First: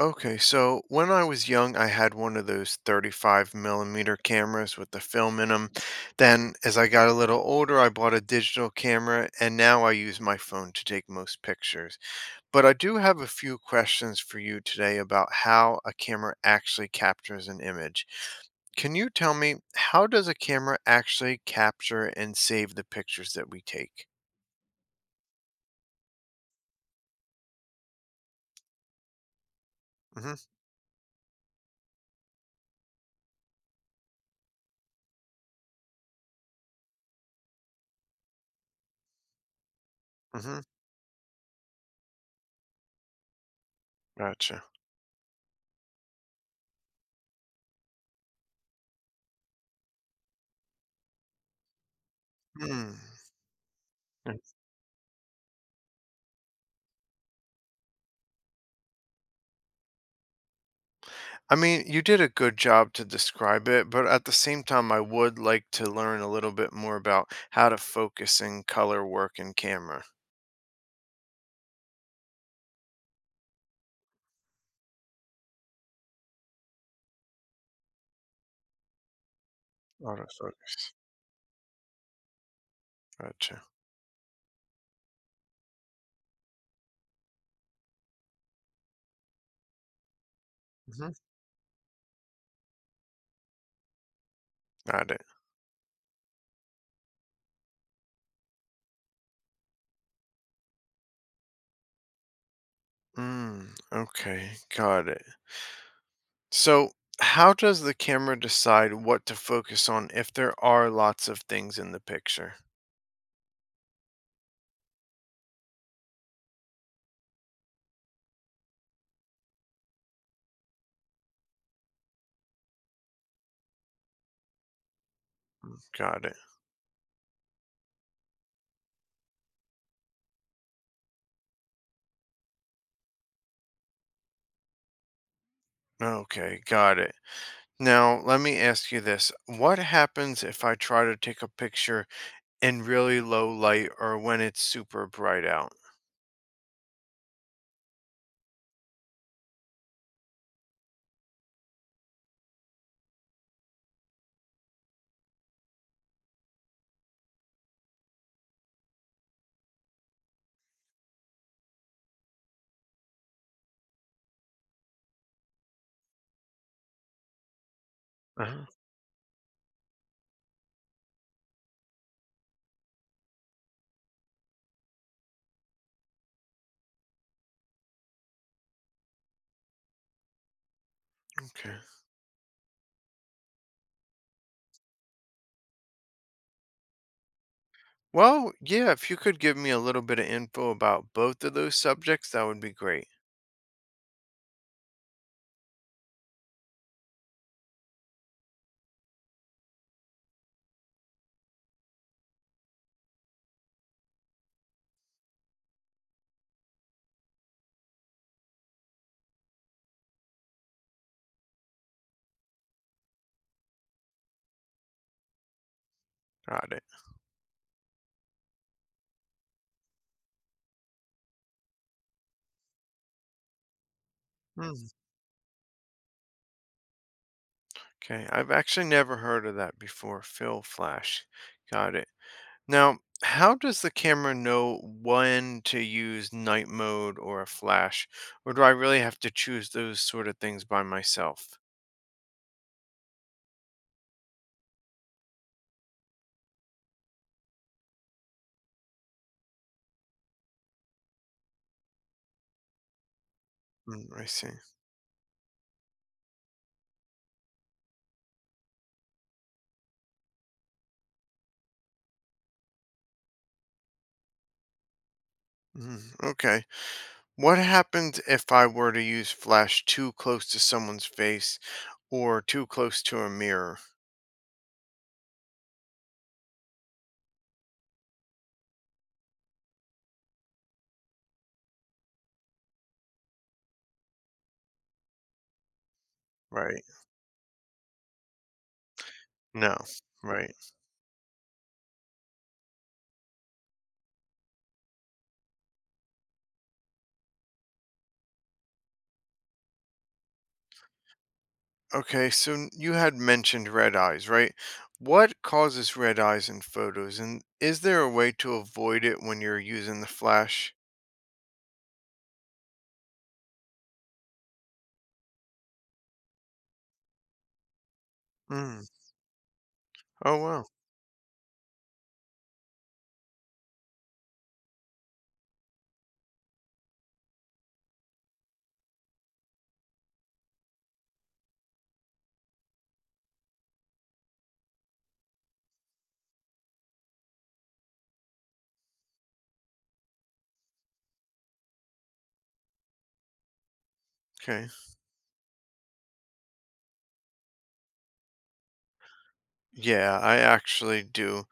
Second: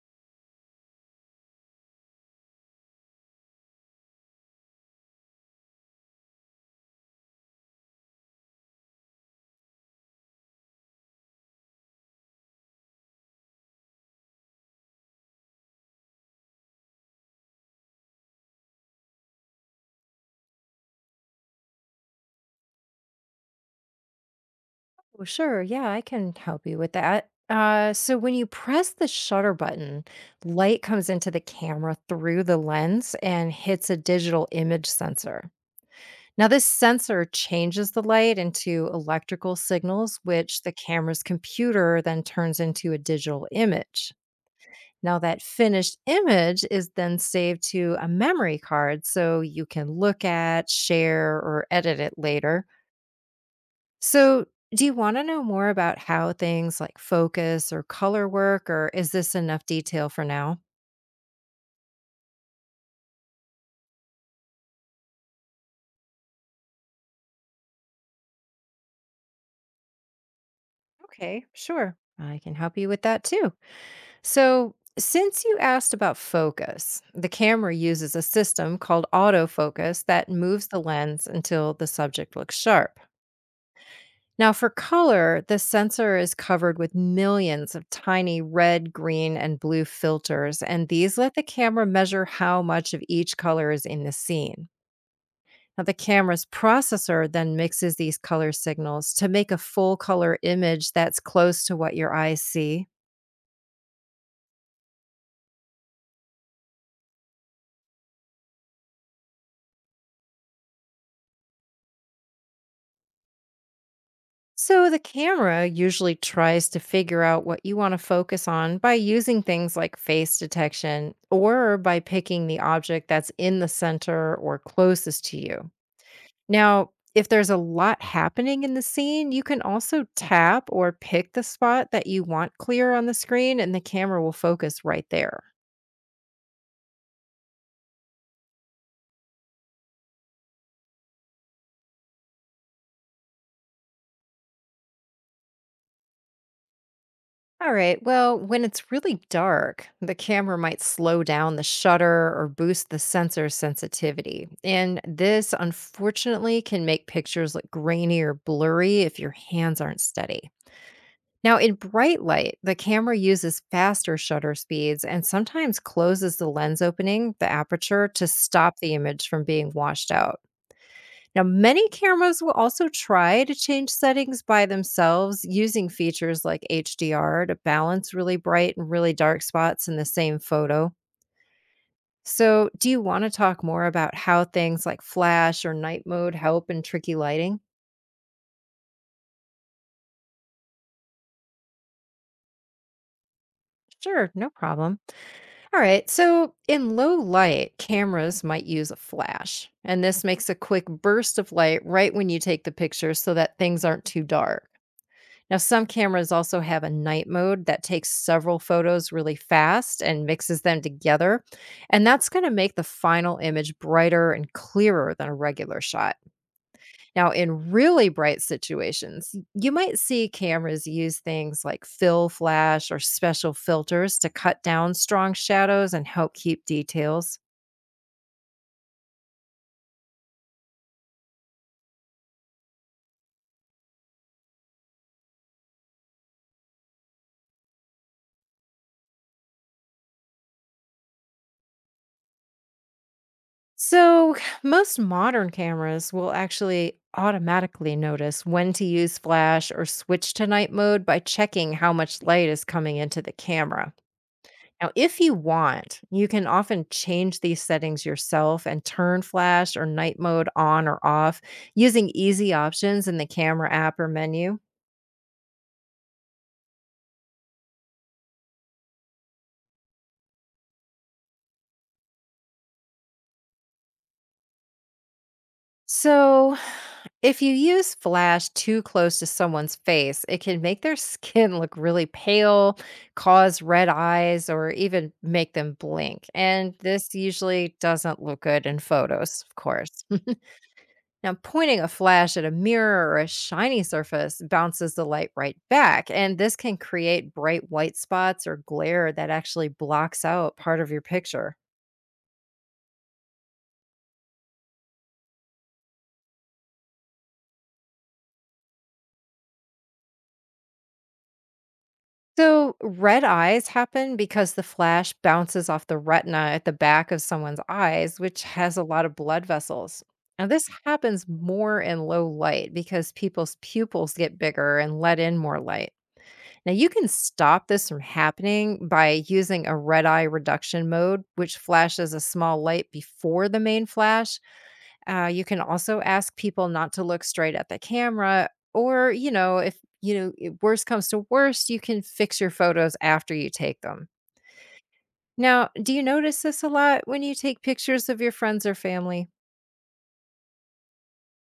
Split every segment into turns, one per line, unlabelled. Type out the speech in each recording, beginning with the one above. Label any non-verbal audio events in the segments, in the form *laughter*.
Okay, so when I was young, I had one of those 35 mm millimeter cameras with the film in them. Then, as I got a little older, I bought a digital camera, and now I use my phone to take most pictures. But I do have a few questions for you today about how a camera actually captures an image. Can you tell me, how does a camera actually capture and save the pictures that we take?
Well, sure. Yeah, I can help you with that. So when you press the shutter button,
Mm-hmm.
light comes into the camera through the lens and hits a digital image sensor. Now, this sensor changes the light into electrical signals,
Mm-hmm,
which the camera's computer then turns into a digital image.
gotcha.
Now, that finished image is then saved to a memory card so you can look at, share, or edit it later.
Hmm.
So, do you want to know more about how things like focus or color work, or is this enough detail for now?
You did a good job to describe it, but at the same time, I would like to learn a little bit more about how to focus in color work in camera.
Okay, sure. I can help you with that too. So, since you asked about focus, the camera uses a system called autofocus that moves the
Autofocus.
lens until the subject looks sharp.
Gotcha.
Now, for color, the sensor is covered with millions of tiny red, green, and blue filters, and these
Hmm.
let the camera measure how much of each color is in the scene.
Got it.
Now, the camera's processor then mixes these color signals to make a full color image that's close to what your eyes see.
Mm, okay, got it. So, how does the camera decide what to focus on if there are lots of things in the picture?
So, the camera usually tries to figure out what you want to focus on by using things like face detection or by picking the object that's in the center or closest to you.
Got it.
Now, if there's a lot happening in the scene, you can also tap or pick the spot that you want clear on the screen, and the camera will focus right there.
Okay, got it. Now, let me ask you this. What happens if I try to take a picture in really low light or when it's super bright out?
All right. Well, when it's really dark, the camera might slow down the shutter or boost the sensor sensitivity. And this, unfortunately, can make pictures look grainy or blurry if your hands aren't steady. Now, in bright light, the camera uses faster shutter speeds and sometimes closes the lens opening, the aperture, to
Uh-huh.
stop the image from being washed out. Now, many cameras will also try to change settings by themselves using features like HDR to balance really bright and really dark spots in the same photo.
Okay.
So, do you want to talk more about how things like flash or night mode help in tricky lighting?
Well, yeah, if you could give me a little bit of info about both of those subjects, that would be great.
Sure, no problem. All right, so in low light, cameras might use a flash, and this makes a quick burst of light right when you take the picture so that things aren't too dark. Now, some cameras also have a night mode that takes several photos really fast and mixes them together. And that's going to make the final image brighter and clearer than a regular shot.
Got it.
Now, in really bright situations, you might see cameras use things like fill flash or special filters to cut down
Hmm.
strong shadows and help keep details.
Okay. I've actually never heard of that before. Fill flash. Got it. Now, how does the camera know when to use night mode or a flash? Or do I really have to choose those sort of things by myself?
So, most modern cameras will actually automatically notice when to use flash or switch to night mode by checking how much light is coming into the camera.
Mm, I see.
Now, if you want, you can often change these settings yourself and turn flash or night mode on or off using easy options in the camera app or menu.
Mm, okay. What happens if I were to use flash too close to someone's face or too close to a mirror?
So, if you use flash too close to someone's face, it can make their *laughs* skin look really pale, cause red eyes, or even make them blink. And
Right.
this usually doesn't look good in photos, of
No.
course. *laughs*
Right.
Now, pointing a flash at a mirror or a shiny surface bounces the light right back. And this can create bright white spots or glare that actually blocks out part of your picture.
Okay, so you had mentioned red eyes, right? What causes red eyes in photos, and is there a way to avoid it when you're using the flash?
So, red eyes happen because the flash bounces off the retina at the back of someone's eyes, which has a
Mm.
lot of blood vessels.
Oh,
Now,
wow.
this happens more in low light because people's pupils get bigger and let in more light. Now, you can stop this from happening by using a red eye reduction mode, which flashes a small light before the main flash. You can also ask people not to look straight at the camera, or, you know, if you know, I- worst comes to worst, you can fix your photos after you take them.
Okay.
Now, do you notice this a lot when you take pictures of your friends or family?
Yeah, I actually do.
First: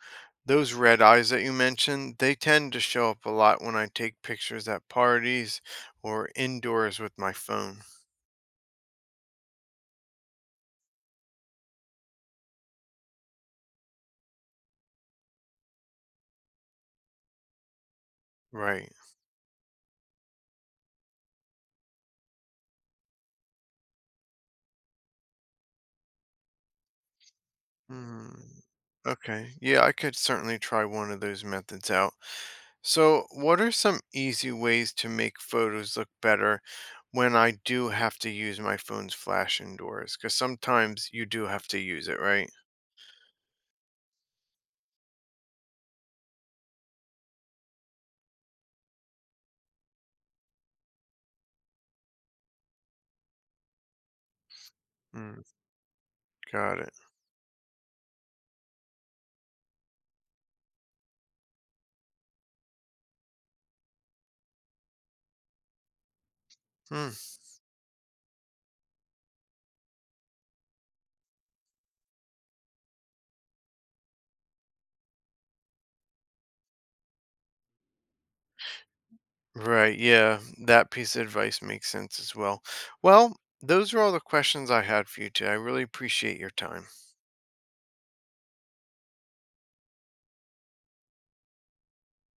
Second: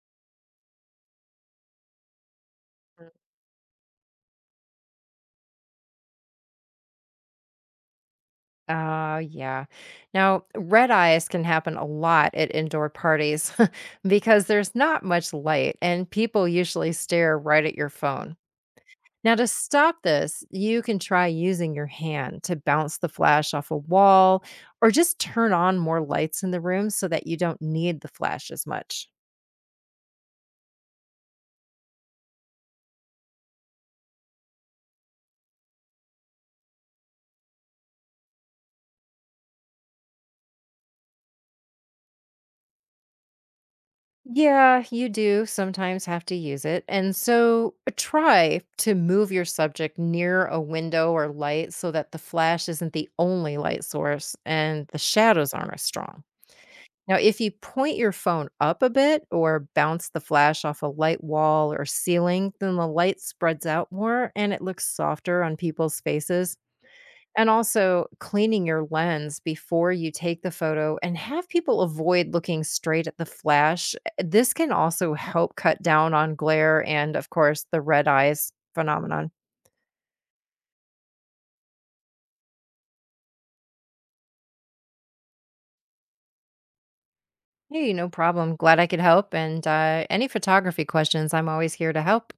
Those red eyes that you mentioned, they tend to show up a lot when I take pictures at parties or indoors with my phone.
Yeah. Now, red eyes can happen a lot at indoor parties *laughs* because there's not much light and people usually stare right at your phone.
Right.
Now, to stop this, you can try using your hand to bounce the flash off a wall or just turn on more lights in the room so that you don't need the
Hmm.
flash as much.
Okay. Yeah, I could certainly try one of those methods out. So, what are some easy ways to make photos look better when I do have to use my phone's flash indoors? Because sometimes you do have to use it, right?
Yeah, you do sometimes have to use it. And so try to move your subject near a window or light so that the flash isn't the only light source and the
Mm,
shadows aren't as strong.
got it.
Now, if you point your phone up a bit or bounce the flash off a light wall or ceiling, then the light spreads out more and it looks softer on people's faces.
Hmm.
And also, cleaning your lens before you take the photo and have people avoid looking straight at the flash. This can also help cut down on glare and, of course, the red eyes phenomenon.
Right. Yeah, that piece of advice makes sense as well. Well, those are all the questions I had for you today. I really appreciate your time.
Hey, no problem. Glad I could help. And any photography questions, I'm always here to help.